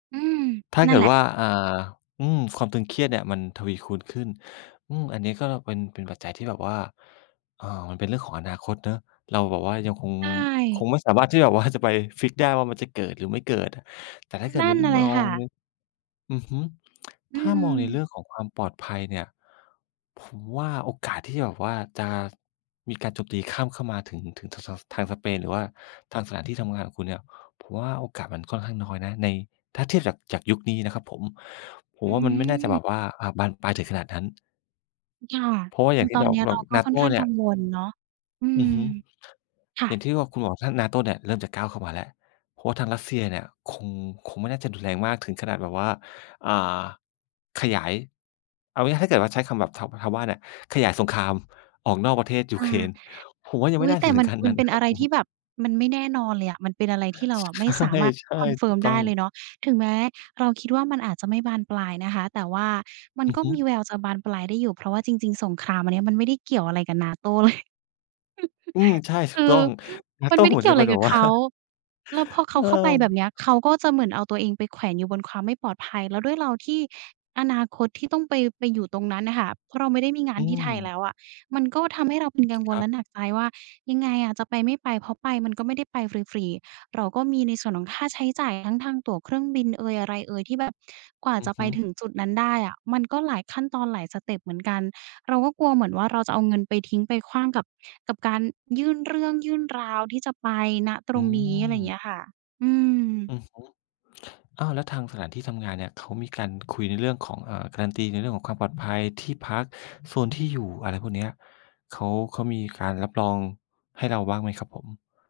อืม ถ้านเั่กนิแดหละ ว่า อ่า อืม ความตึงเครียดเนี่ยมันทวีคูณขึ้น อืม อันนี้ก็เป็น เป็นปัจจัยที่แบบว่า อ่า มันเป็นเรื่องของอนาคตเนาะ เราแบบว่ายังคง ใชค่ งไม่สามารถที่แบบว่าจะไปฟิกซ์ได้ว่ามันจะเกิด หรือไม่เกิดอะ แต่ถ้าเกินดั่ใน นร เมลอยคง ่ม ะ อือฮึ อืถ้ามองในเรื่ม องของความปลอดภัยเนี่ย ผมว่าโอกาสที่จะแบบว่าจะมีการโจมตีข้ามเข้ามาถึง ถึง ท ส ทางสเปน หรือว่าทางสถานที่ทำงานของคุณเนี่ย ผมว่าโอกาสมันค่อนข้างน้อยนะใน ถ้าเทียบจาก จากยุคนี้นะครับผม ผอมืว่ามันไม่น่าจะแบม บว่า อ่า บานปลายถึงขนาดนั้น ค่ะ เพราะว่าออืย่าม งทตี่อเนรา นี้แบเราบ ก็ค่อนNATO ข้างเนีก่ัย งวลเนาะ อือืม อฮึ ค่ะ อย่างที่ว่าคุณบอกถ้า NATO เนี่ยเริ่มจะก้าวเข้ามาแล้ว เพราะทางรัสเซียเนี่ยคง คงไม่น่าจะรุนแรงมากถึงขนาดแบบว่า อ่า ขยาย เอาง่าย ๆ ถ้าเกิดว่าใช้คำแบบ ช ชาวบ้านเนี่ย ขยายสงครามออกนอกประเทศยูค่เคะ รน ผมว่ายัองไมุ่๊ย! น่าแตจะ่ ถึมังน ขั้นมนัั้นนเปน็ะนครอับะไรผทม ี่แบบมันไม่แน่นอนเลยอะ มันเป็นอะไรที่เราใชอะไม่สา่ มารถ ใช่ ถูกconfirm ตไ้ดอ้ง เลยเนาะ ถึงแม้เราคิดว่ามันอาจจะไม่บานปลายนะคะ แต่ว่ามันอือก็ฮึ มีแววจะบานปลายได้อยู่ เพราะว่าจริง ๆ สงครามอันเนี้ยมันไม่ได้เกี่ยวอะไรกับ NATO เลย อืม ใช่ ถคูกืตอ้อง มันNATO ไม่ไเดห้มือเนกี่จยะวอเะปไ็รนแบกับบ วเ่า ขา แล้วพอเขเาอเข้าไปอ แบบเนี้ย เขาก็จะเหมือนเอาตัวเองไปแขวนอยู่บนความไม่ปลอดภัย แล้วด้วยเราที่อนาคตที่ต้องไป ไปอยู่ตรงนั้นอะค่ะ เพราะเราไม่ได้มีงาอนืที่ไทยแลม ้วอะ มันก็ทำให้เราเป็นกังวคล รัแลบ ะหนักใจว่า "ยังไงอะ จะไปไม่ไป?" เพราะไปมันก็ไม่ได้ไปฟรี ๆ เราก็มีในส่วนของค่าใช้จ่าย ทั้งทางตั๋วเครื่องบินเอย อะไรเอย ที่แบบกว่าอืจอะฮไปึ ถึงจุดนั้นได้อะมันก็หลายขั้นตอน หลายสเต็ปเหมือนกัน เราก็กลัวเหมือนว่า เราจะเอาเงินไปทิ้ง ไปขว้างกับ กับการยื่นเรื่อง ยื่นราวที่จะไป ณ ตอรืงนี้ อะไรเม งี้ยค่ะ อือืม อฮึ อ้าว แล้วทางสถานที่ทำงานเนี่ย เขามีการคุยในเรื่องของ อ่า การันตีในเรื่องของความปลอดภัย ที่พัก โซนที่อยู่ อะไรพวกเนี้ย เขา เขามีการรับรองให้เราบ้างไหมครับผม?